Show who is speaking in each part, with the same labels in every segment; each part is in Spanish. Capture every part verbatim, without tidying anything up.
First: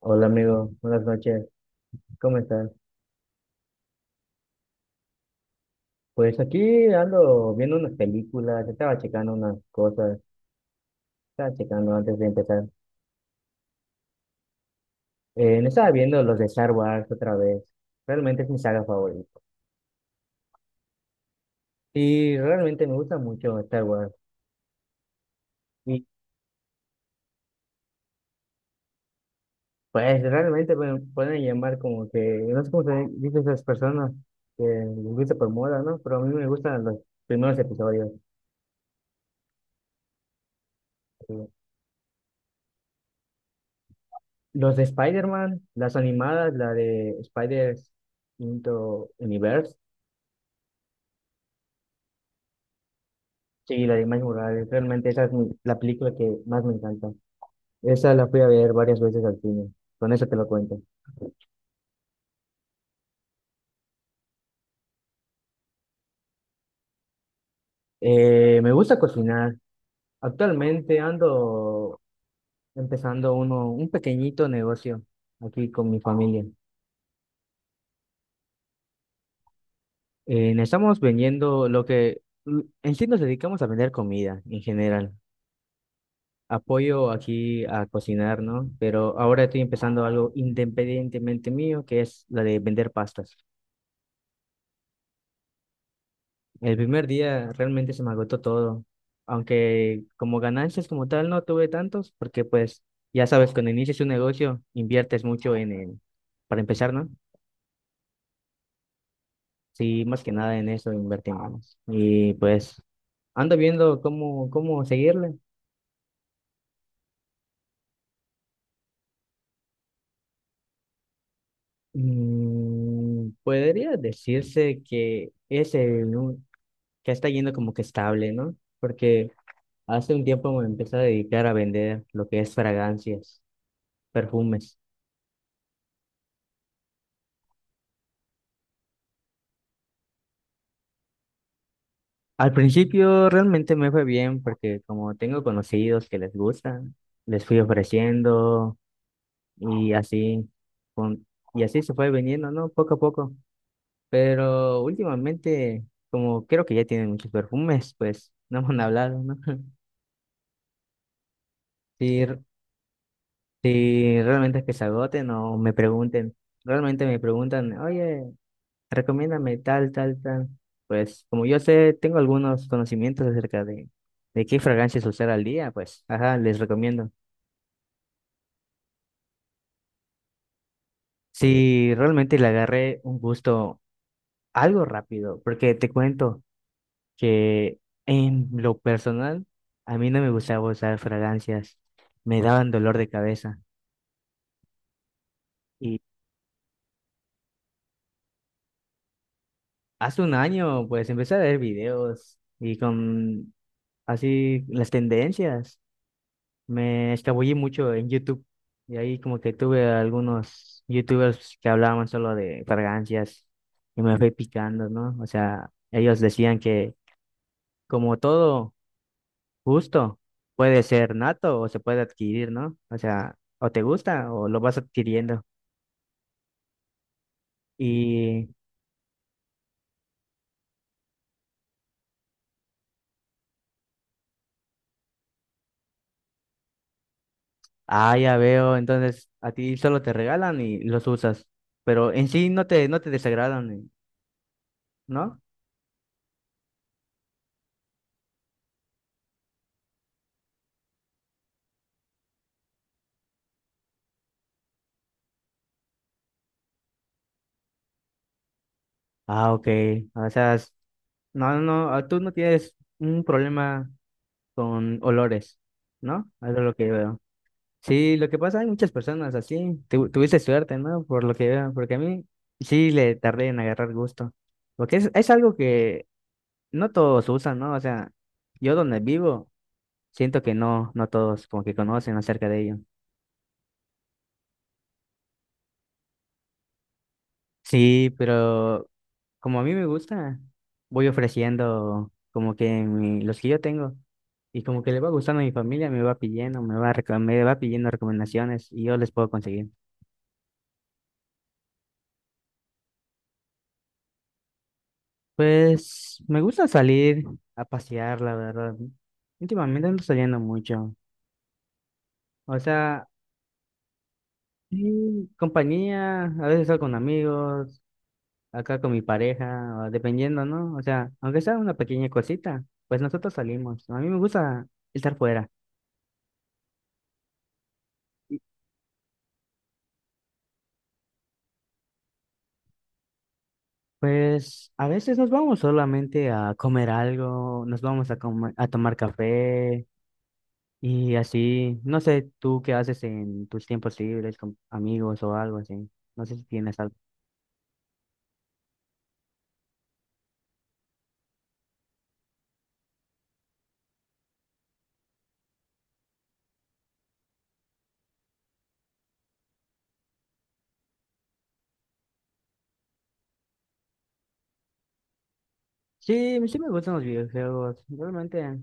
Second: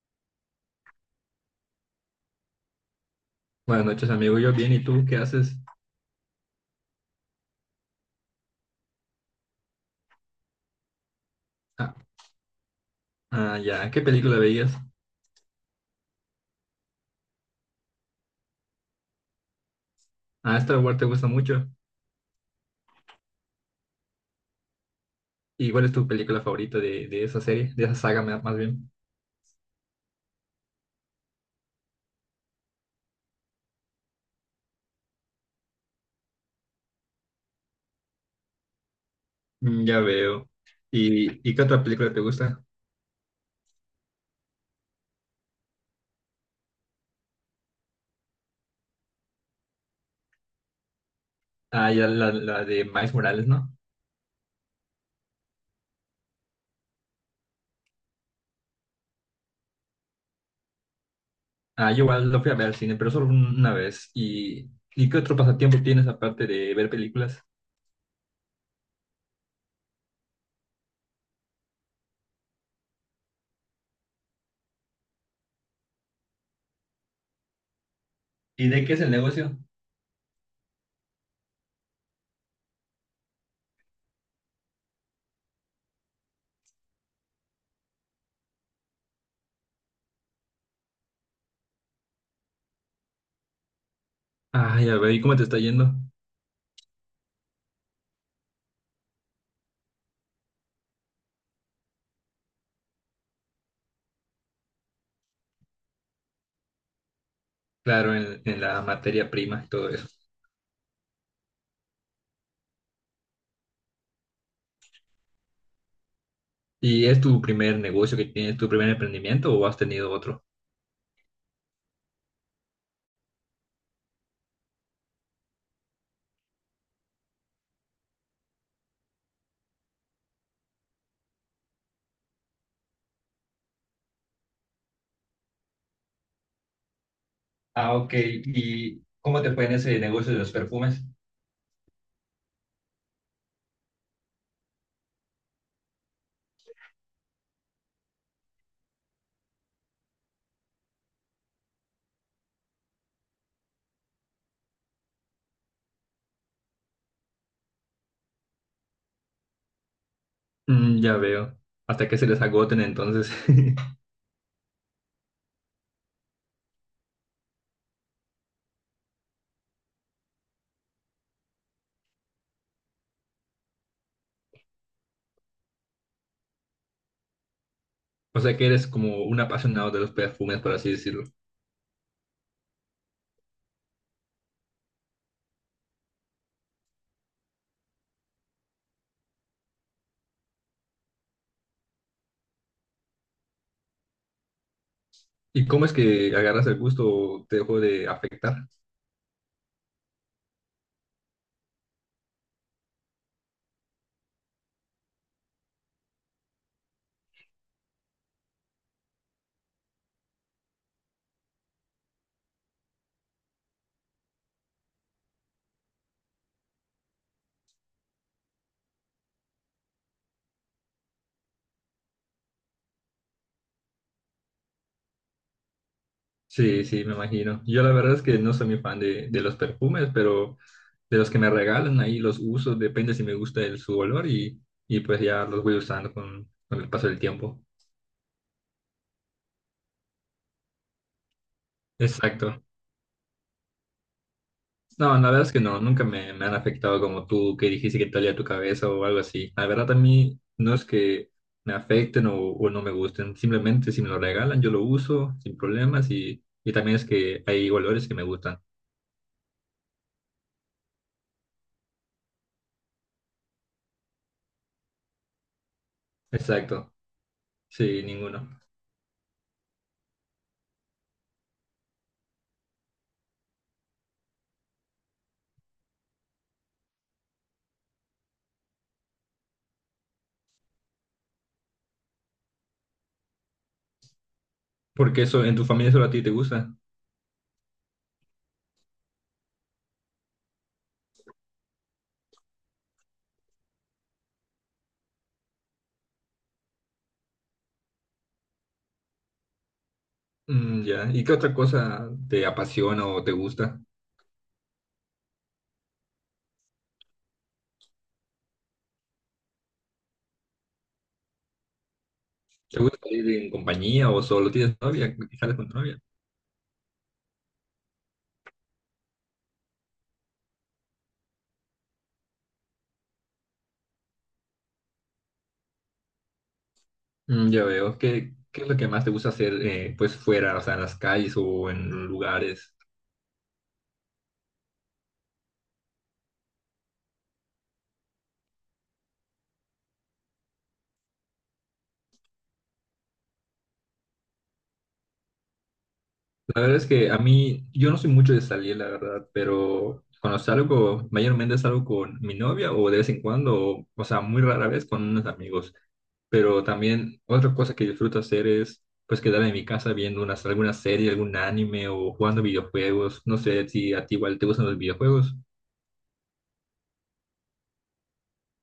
Speaker 1: Hola amigo, buenas noches, ¿cómo estás?
Speaker 2: Buenas noches, amigo. Yo bien, ¿y tú qué haces?
Speaker 1: Pues aquí ando viendo unas películas, estaba checando unas cosas, estaba checando
Speaker 2: Ah,
Speaker 1: antes de empezar.
Speaker 2: ah, ya, ¿qué película veías?
Speaker 1: Eh, me estaba viendo los de Star Wars otra vez, realmente es mi saga favorita.
Speaker 2: Ah, Star Wars te gusta mucho.
Speaker 1: Y realmente me gusta mucho Star Wars.
Speaker 2: ¿Y cuál es
Speaker 1: Y
Speaker 2: tu película favorita de, de esa serie, de esa saga ma- más bien?
Speaker 1: pues realmente me pueden llamar como que, no sé cómo se dice esas personas que les gusta por moda, ¿no? Pero a mí me gustan los primeros episodios.
Speaker 2: Mm, ya veo.
Speaker 1: eh,
Speaker 2: ¿Y, y qué otra película te gusta?
Speaker 1: Los de Spider-Man, las animadas, la de Spider's Into Universe.
Speaker 2: Ah, ya la, la de Miles Morales, ¿no?
Speaker 1: Sí, la de Miles Morales, realmente esa es mi- la película que más me encanta. Esa la fui a ver varias veces al cine, con eso te lo cuento.
Speaker 2: Ah, yo igual lo fui a ver al cine, pero solo un- una vez. ¿Y, y qué otro pasatiempo tienes aparte de ver películas?
Speaker 1: Eh, me gusta cocinar. Actualmente ando empezando uno, un pequeñito negocio aquí con mi familia.
Speaker 2: ¿Y de qué es el negocio?
Speaker 1: Eh, estamos vendiendo lo que, l- en sí nos dedicamos a vender comida en general. Apoyo aquí a cocinar, ¿no? Pero ahora estoy empezando algo independientemente mío, que es la de vender pastas.
Speaker 2: Ah, ya veo. ¿Y cómo te está yendo?
Speaker 1: El primer día realmente se me agotó todo, aunque como ganancias como tal no tuve tantos, porque pues ya sabes, cuando inicias un negocio inviertes mucho en el, para empezar, ¿no?
Speaker 2: Claro, en, en la materia prima y todo
Speaker 1: Sí,
Speaker 2: eso.
Speaker 1: más que nada en eso invertimos. Y pues ando viendo cómo, cómo seguirle.
Speaker 2: ¿Y es tu primer negocio que tienes, tu primer emprendimiento o has tenido otro?
Speaker 1: Mm, podría decirse que es el, un- que está yendo como que estable, ¿no? Porque hace un tiempo me empecé a dedicar a vender lo que es fragancias, perfumes.
Speaker 2: Ah, ok. ¿Y cómo te fue en ese negocio de los perfumes?
Speaker 1: Al principio realmente me fue bien porque como tengo conocidos que les gusta, les fui ofreciendo y así con- y así se fue vendiendo, ¿no? Poco a poco. Pero últimamente, como creo que ya tienen muchos perfumes, pues no me han hablado, ¿no?
Speaker 2: Mm, ya veo. Hasta que
Speaker 1: Si,
Speaker 2: se
Speaker 1: r-
Speaker 2: les agoten entonces.
Speaker 1: si realmente es que se agoten o me pregunten, realmente me preguntan, oye, recomiéndame tal, tal, tal. Pues como yo sé, tengo algunos conocimientos acerca de, de qué fragancias usar al día, pues, ajá, les recomiendo.
Speaker 2: O sea que eres como un apasionado de los perfumes, por así decirlo.
Speaker 1: Si realmente le agarré un gusto algo rápido, porque te cuento que en lo personal, a mí no me gustaba usar fragancias, me daban dolor de cabeza.
Speaker 2: ¿Y cómo es
Speaker 1: Y
Speaker 2: que agarras el gusto o te dejó de afectar?
Speaker 1: hace un año, pues, empecé a ver videos y con así las tendencias. Me escabullí mucho en YouTube y ahí como que tuve algunos YouTubers que hablaban solo de fragancias y me fui picando, ¿no? O sea, ellos decían que como todo gusto puede ser nato o se puede adquirir, ¿no? O sea, o te gusta o lo vas adquiriendo.
Speaker 2: Sí, sí, me imagino. Yo la verdad es que
Speaker 1: Y,
Speaker 2: no soy muy fan de, de los perfumes, pero de los que me regalan ahí los uso, depende si me gusta el, su olor y, y pues ya los voy usando con, con el paso del tiempo.
Speaker 1: ah, ya veo, entonces a ti solo te regalan y los usas, pero en sí
Speaker 2: Exacto.
Speaker 1: no te, no te desagradan,
Speaker 2: No, la
Speaker 1: ¿no?
Speaker 2: verdad es que no, nunca me, me han afectado como tú, que dijiste que talía tu cabeza o algo así. La verdad a mí no es que me afecten o, o no me gusten, simplemente si me lo regalan yo lo uso sin problemas y, y también es que hay olores que me gustan.
Speaker 1: Ah, ok. O sea, s- no, no, ah, Tú no tienes un problema con olores, ¿no? Eso es lo que
Speaker 2: Exacto,
Speaker 1: veo.
Speaker 2: sí,
Speaker 1: Sí, lo que
Speaker 2: ninguno.
Speaker 1: pasa, hay muchas personas así. Tu- tuviste suerte, ¿no? Por lo que veo, porque a mí sí le tardé en agarrar gusto. Porque es, es algo que no todos usan, ¿no? O sea, yo donde vivo, siento que no, no todos como que conocen acerca de ello.
Speaker 2: Porque eso en tu familia solo a ti te gusta.
Speaker 1: Sí, pero como a mí me gusta, voy ofreciendo como que mi- los que yo tengo y como que le va gustando a mi familia, me va pidiendo, me va, reco- me va pidiendo recomendaciones y yo les puedo conseguir.
Speaker 2: Mm, ya, ¿y qué otra cosa te apasiona o te gusta?
Speaker 1: Pues me gusta salir a pasear, la verdad. Últimamente ando saliendo mucho. O
Speaker 2: ¿Te
Speaker 1: sea,
Speaker 2: gusta ir en compañía o solo tienes novia?
Speaker 1: sí,
Speaker 2: ¿Sales con tu novia?
Speaker 1: compañía, a veces salgo con amigos, acá con mi pareja, o dependiendo, ¿no? O sea, aunque sea una pequeña cosita, pues nosotros salimos. A mí me gusta estar fuera.
Speaker 2: Mm, ya veo. ¿Qué, qué es lo que más te gusta hacer eh, pues fuera, o sea, en las calles o en lugares?
Speaker 1: Pues a veces nos vamos solamente a comer algo, nos vamos a, comer- a tomar café y así. No sé tú qué haces en tus tiempos libres con amigos o algo así. No sé si
Speaker 2: La verdad
Speaker 1: tienes
Speaker 2: es
Speaker 1: algo.
Speaker 2: que a mí, yo no soy mucho de salir, la verdad, pero cuando salgo, mayormente salgo con mi novia o de vez en cuando, o, o sea, muy rara vez con unos amigos. Pero también otra cosa que disfruto hacer es pues quedarme en mi casa viendo unas, alguna serie, algún anime o jugando videojuegos. No sé si a ti igual te gustan los videojuegos.
Speaker 1: Sí, sí me gustan los videojuegos. Realmente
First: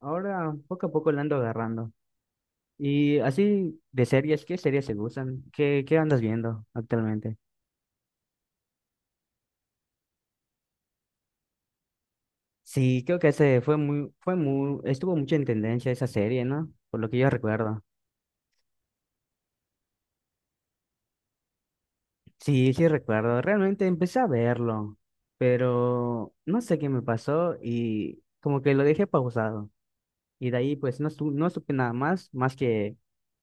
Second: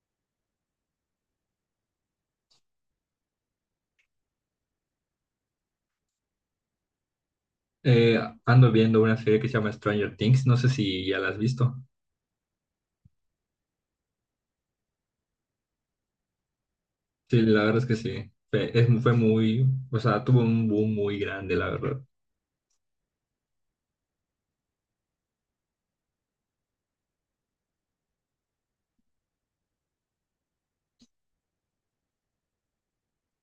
Speaker 1: ahora poco a poco le ando agarrando. Y así de series, ¿qué series te gustan? ¿Qué, qué andas viendo actualmente?
Speaker 2: Eh, ando viendo una serie que se llama Stranger Things, no sé si ya la has visto.
Speaker 1: Sí, creo que ese fue muy, fue muy, estuvo mucho en tendencia esa serie, ¿no? Por lo que yo
Speaker 2: Sí, la verdad
Speaker 1: recuerdo.
Speaker 2: es que sí. Fue, es- fue muy, o sea, tuvo un boom muy grande, la verdad.
Speaker 1: Sí, sí recuerdo. Realmente empecé a verlo, pero no sé qué me pasó y como que lo dejé pausado. Y de ahí pues no, su- no supe nada más, más que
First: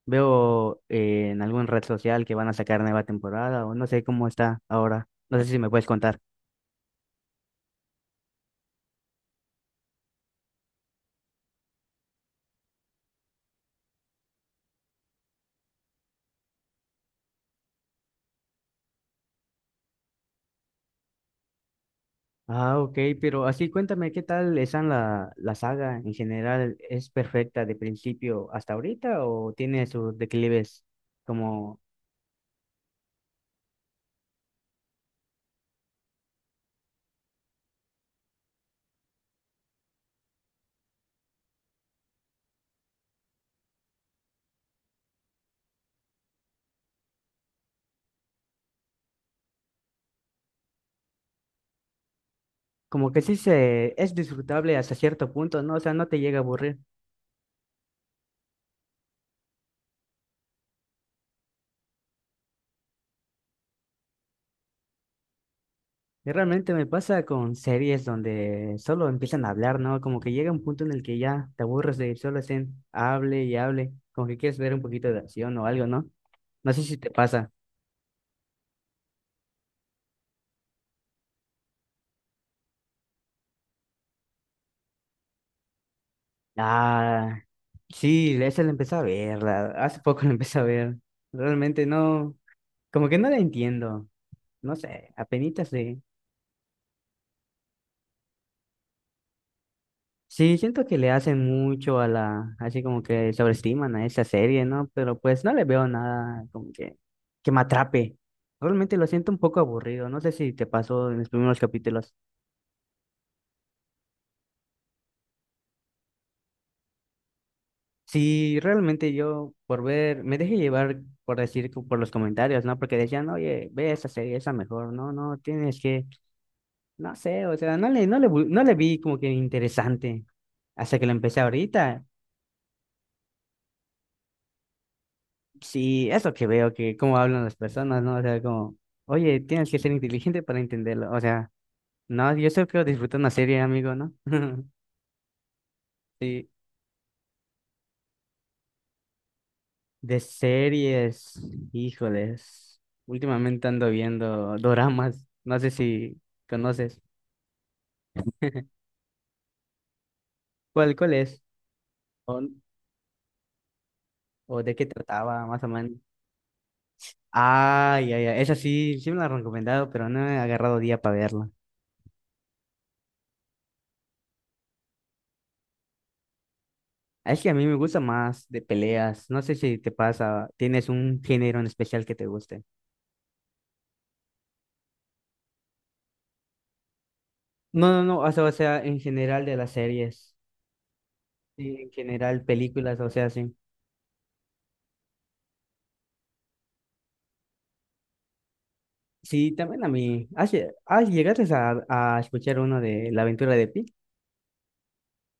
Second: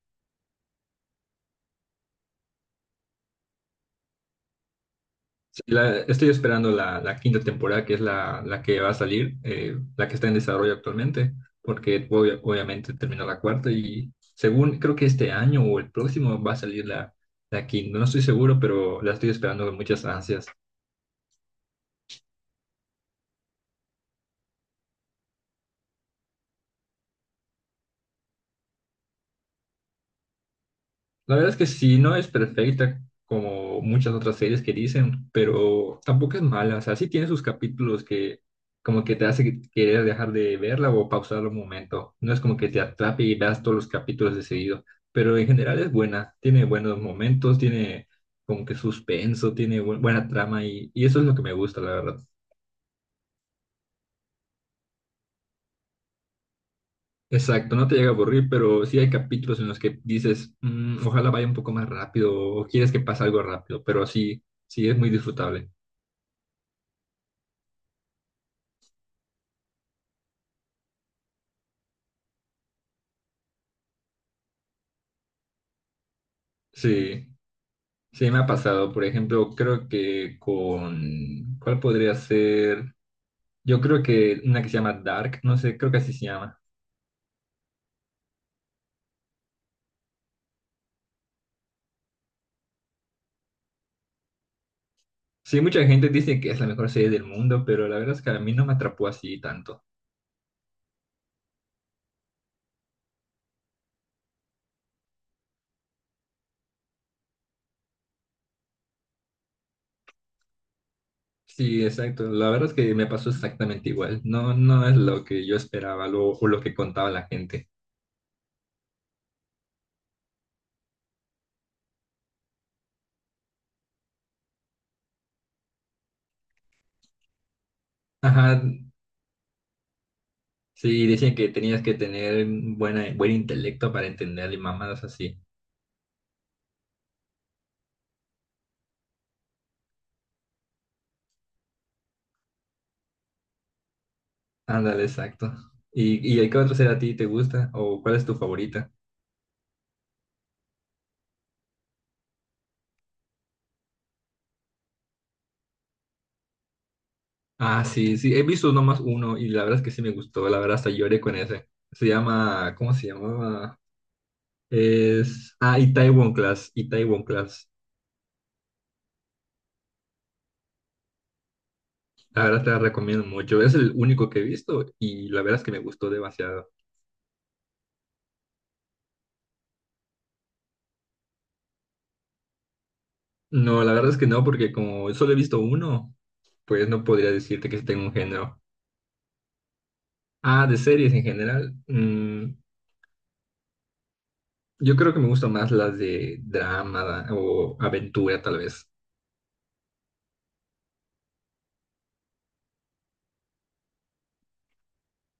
Speaker 1: veo eh, en algún red social que van a sacar nueva temporada o no sé cómo está ahora. No sé si
Speaker 2: Sí,
Speaker 1: me puedes
Speaker 2: la-
Speaker 1: contar.
Speaker 2: estoy esperando la, la quinta temporada, que es la, la que va a salir, eh, la que está en desarrollo actualmente, porque obvia- obviamente terminó la cuarta y según, creo que este año o el próximo va a salir la, la quinta. No estoy seguro, pero la estoy esperando con muchas ansias.
Speaker 1: Ah, ok, pero así cuéntame qué tal está la, la saga en general. ¿Es perfecta de principio hasta ahorita o tiene sus declives
Speaker 2: La verdad es que
Speaker 1: como
Speaker 2: sí, no es perfecta como muchas otras series que dicen, pero tampoco es mala. O sea, sí tiene sus capítulos que como que te hace querer dejar de verla o pausar un momento. No es como que te atrape y veas todos los capítulos de seguido, pero en general es buena. Tiene buenos momentos, tiene como que suspenso, tiene bu- buena trama y, y eso es lo que me gusta, la verdad.
Speaker 1: como que sí se es disfrutable hasta cierto punto, ¿no? O sea, no te llega a aburrir.
Speaker 2: Exacto, no te llega a aburrir, pero sí hay capítulos en los que dices, "Mm, ojalá vaya un poco más rápido o quieres que pase algo rápido, pero sí, sí es muy disfrutable.
Speaker 1: Y realmente me pasa con series donde solo empiezan a hablar, ¿no? Como que llega un punto en el que ya te aburres de solo estén hable y hable, como que quieres ver un poquito de acción o algo, ¿no? No sé si te
Speaker 2: Sí,
Speaker 1: pasa.
Speaker 2: sí me ha pasado. Por ejemplo, creo que con... ¿Cuál podría ser? Yo creo que una que se llama Dark, no sé, creo que así se llama.
Speaker 1: Ah, sí, esa la empecé a ver, la- hace poco la empecé a ver. Realmente no, como que no la entiendo, no sé,
Speaker 2: Sí,
Speaker 1: apenitas.
Speaker 2: mucha gente dice que es la mejor serie del mundo, pero la verdad es que a mí no me atrapó así tanto.
Speaker 1: Sí, siento que le hacen mucho a la, así como que sobreestiman a esa serie, ¿no? Pero pues no le veo nada como que, que me atrape. Realmente lo siento un poco aburrido, no sé si te pasó en los primeros
Speaker 2: Sí,
Speaker 1: capítulos.
Speaker 2: exacto. La verdad es que me pasó exactamente igual. No, no es lo que yo esperaba lo- o lo que contaba la gente.
Speaker 1: Sí, realmente yo por ver, me dejé llevar por decir, co- por los comentarios, ¿no? Porque decían, oye, ve esa serie, esa mejor, no, no, tienes que, no sé, o sea, no le, no le, bu-
Speaker 2: Ajá,
Speaker 1: no le vi como que interesante hasta que
Speaker 2: sí,
Speaker 1: lo
Speaker 2: dicen
Speaker 1: empecé
Speaker 2: que tenías que
Speaker 1: ahorita.
Speaker 2: tener buena, buen intelecto para entenderle mamadas así.
Speaker 1: Sí, eso que veo, que cómo hablan las personas, ¿no? O sea, como, oye, tienes que ser inteligente para entenderlo. O sea, no, yo solo quiero disfrutar una serie, amigo, ¿no?
Speaker 2: Ándale, exacto. ¿Y,
Speaker 1: Sí,
Speaker 2: y qué otra serie a ti te gusta? ¿O cuál es tu favorita?
Speaker 1: de series, híjoles. Últimamente ando viendo doramas, no sé si conoces.
Speaker 2: Ah, sí, sí, he visto nomás uno y la verdad es que sí me gustó, la verdad hasta
Speaker 1: ¿Cuál, cuál
Speaker 2: lloré con
Speaker 1: es?
Speaker 2: ese. Se
Speaker 1: ¿O,
Speaker 2: llama, ¿cómo se llamaba?
Speaker 1: o de qué trataba,
Speaker 2: Es,
Speaker 1: más o
Speaker 2: ah,
Speaker 1: menos?
Speaker 2: Itaewon Class, Itaewon Class.
Speaker 1: Ay, ay, ay, esa sí, sí me la han recomendado, pero no he agarrado día para verla.
Speaker 2: La verdad te la recomiendo mucho, es el único que he visto y la verdad es que me gustó demasiado.
Speaker 1: Es que a mí me gusta más de peleas. No sé si te pasa, tienes un género en especial que te guste.
Speaker 2: No, la verdad es que no, porque como solo he visto uno, pues no podría decirte que sí
Speaker 1: No, no,
Speaker 2: tengo un
Speaker 1: no, o sea, o
Speaker 2: género.
Speaker 1: sea, en general de las series,
Speaker 2: Ah, de series en
Speaker 1: sí,
Speaker 2: general.
Speaker 1: en general
Speaker 2: Mm,
Speaker 1: películas, o sea, sí.
Speaker 2: yo creo que me gustan más las de drama o aventura, tal vez.
Speaker 1: Sí, también a mí. ¿Has, lle- has- llegaste a, a escuchar uno de La aventura de Pi?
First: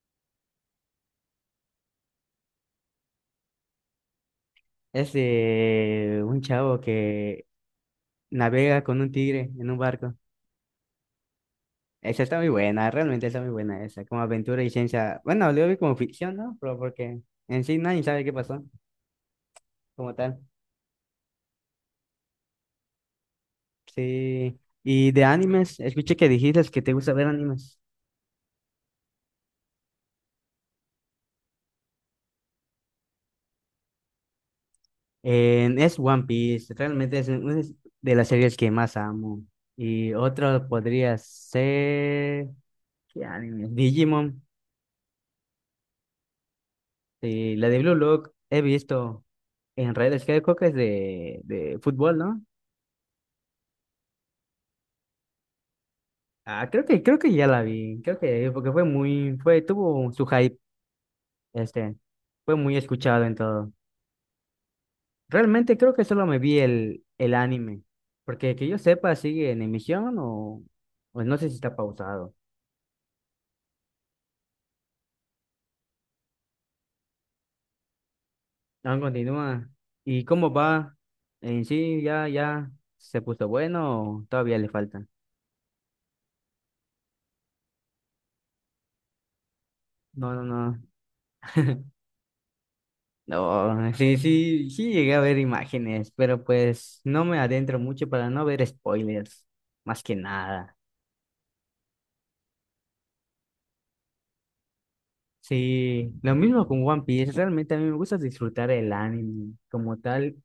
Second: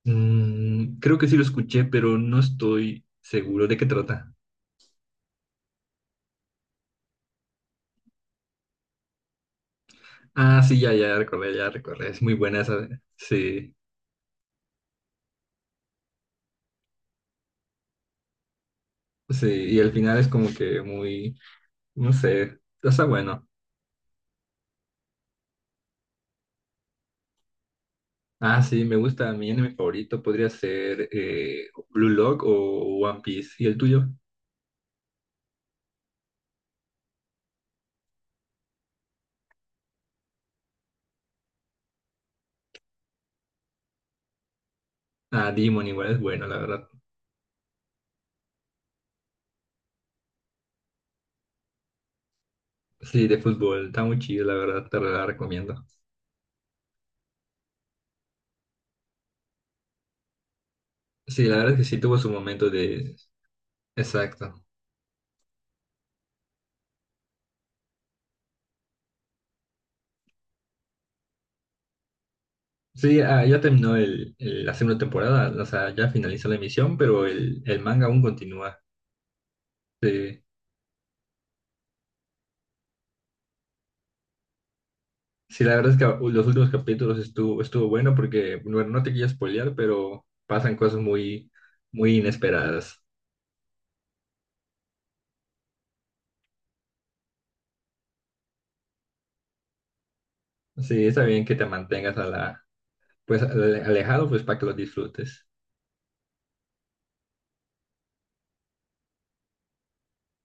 Speaker 2: Mm, creo que sí lo escuché, pero no estoy seguro de qué trata.
Speaker 1: Es de un chavo que navega con un tigre en un barco.
Speaker 2: Ah, sí, ya, ya recordé, ya recordé. Es
Speaker 1: Esa
Speaker 2: muy
Speaker 1: está muy
Speaker 2: buena esa.
Speaker 1: buena, realmente está muy
Speaker 2: Sí,
Speaker 1: buena esa, como aventura y ciencia. Bueno, lo vi como ficción, ¿no? Pero porque en sí nadie sabe qué pasó
Speaker 2: sí. Y al
Speaker 1: como
Speaker 2: final es
Speaker 1: tal.
Speaker 2: como que muy, no sé, está bueno.
Speaker 1: Sí, y de animes, escuché que dijiste que te gusta ver animes.
Speaker 2: Ah, sí, me gusta. Mi anime favorito podría ser eh, Blue Lock o One Piece. ¿Y el tuyo?
Speaker 1: Eh, es One Piece, realmente es una es de las series que más amo. Y otro podría ser... ¿Qué anime? Digimon.
Speaker 2: Ah, Demon igual es bueno, la verdad.
Speaker 1: Sí, la de Blue Lock he visto en redes, creo creo que es de, de fútbol, ¿no?
Speaker 2: Sí, de fútbol, está muy chido, la verdad, te la recomiendo.
Speaker 1: Ah, creo que, creo que ya la vi, creo que porque fue muy, fue, tuvo su hype,
Speaker 2: Sí, la verdad es que
Speaker 1: este,
Speaker 2: sí tuvo su
Speaker 1: fue
Speaker 2: momento
Speaker 1: muy
Speaker 2: de,
Speaker 1: escuchado en todo.
Speaker 2: exacto.
Speaker 1: Realmente creo que solo me vi el, el anime, porque que yo sepa sigue en emisión o pues no sé si está pausado.
Speaker 2: Sí, ah, ya terminó el, el- la segunda temporada, o sea, ya finalizó la emisión, pero el, el manga aún continúa.
Speaker 1: Aún continúa. ¿Y
Speaker 2: Sí,
Speaker 1: cómo va? En sí, ya, ya se puso bueno o todavía le falta.
Speaker 2: sí, la verdad es que uh, los últimos capítulos estuvo, estuvo bueno porque, bueno, no te quiero spoilear, pero
Speaker 1: No, no,
Speaker 2: pasan
Speaker 1: no.
Speaker 2: cosas muy, muy inesperadas.
Speaker 1: No, sí, sí, sí llegué a ver imágenes, pero pues no me adentro mucho para no ver spoilers, más que nada.
Speaker 2: Sí, está bien que te mantengas a la, pues, ale- alejado, pues, para que lo disfrutes.
Speaker 1: Sí, lo mismo con One Piece. Realmente a mí me gusta disfrutar el anime como tal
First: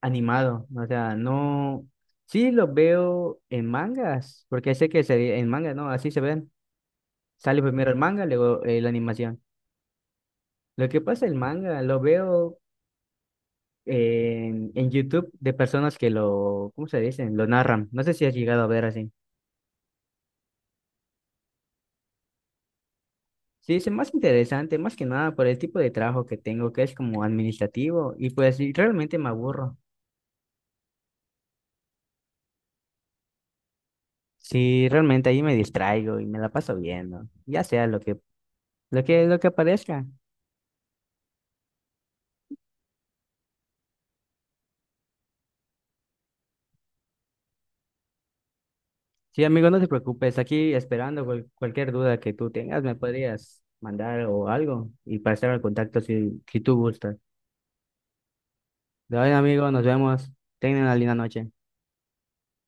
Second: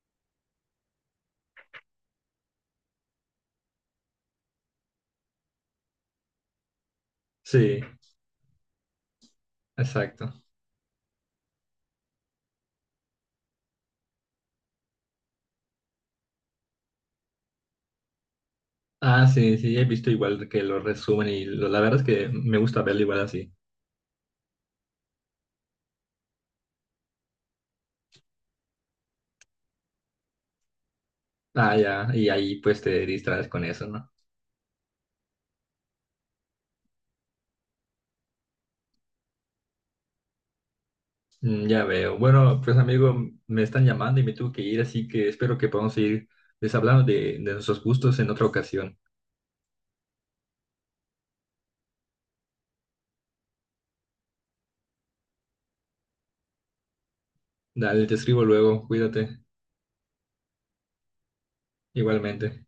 Speaker 1: animado. O sea, no. Sí, lo veo en mangas, porque sé que se- en manga, ¿no? Así se ven. Sale
Speaker 2: Sí,
Speaker 1: primero el manga, luego eh, la animación.
Speaker 2: exacto.
Speaker 1: Lo que pasa, el manga lo veo en, en YouTube de personas que lo, ¿cómo se dicen? Lo narran. No sé si has llegado a ver así.
Speaker 2: Ah, sí, sí, he visto igual que lo resumen y lo- la verdad es que me gusta verlo igual así.
Speaker 1: Sí, es más interesante, más que nada por el tipo de trabajo que tengo, que es como administrativo, y pues sí, realmente me aburro.
Speaker 2: Ah, ya, y ahí pues te distraes con eso, ¿no?
Speaker 1: Sí, realmente ahí me distraigo y me la paso viendo, ya sea lo que, lo que, lo que aparezca.
Speaker 2: Mm, ya veo. Bueno, pues amigo, me están llamando y me tuve que ir, así que espero que podamos seguir les hablando de, de nuestros gustos en otra ocasión.
Speaker 1: Sí, amigo, no te preocupes, aquí esperando cual- cualquier duda que tú tengas, me podrías mandar o algo y para estar al contacto si, si tú gustas.
Speaker 2: Dale, te escribo luego,
Speaker 1: De hoy,
Speaker 2: cuídate,
Speaker 1: amigo, nos vemos. Tengan una linda noche.
Speaker 2: igualmente.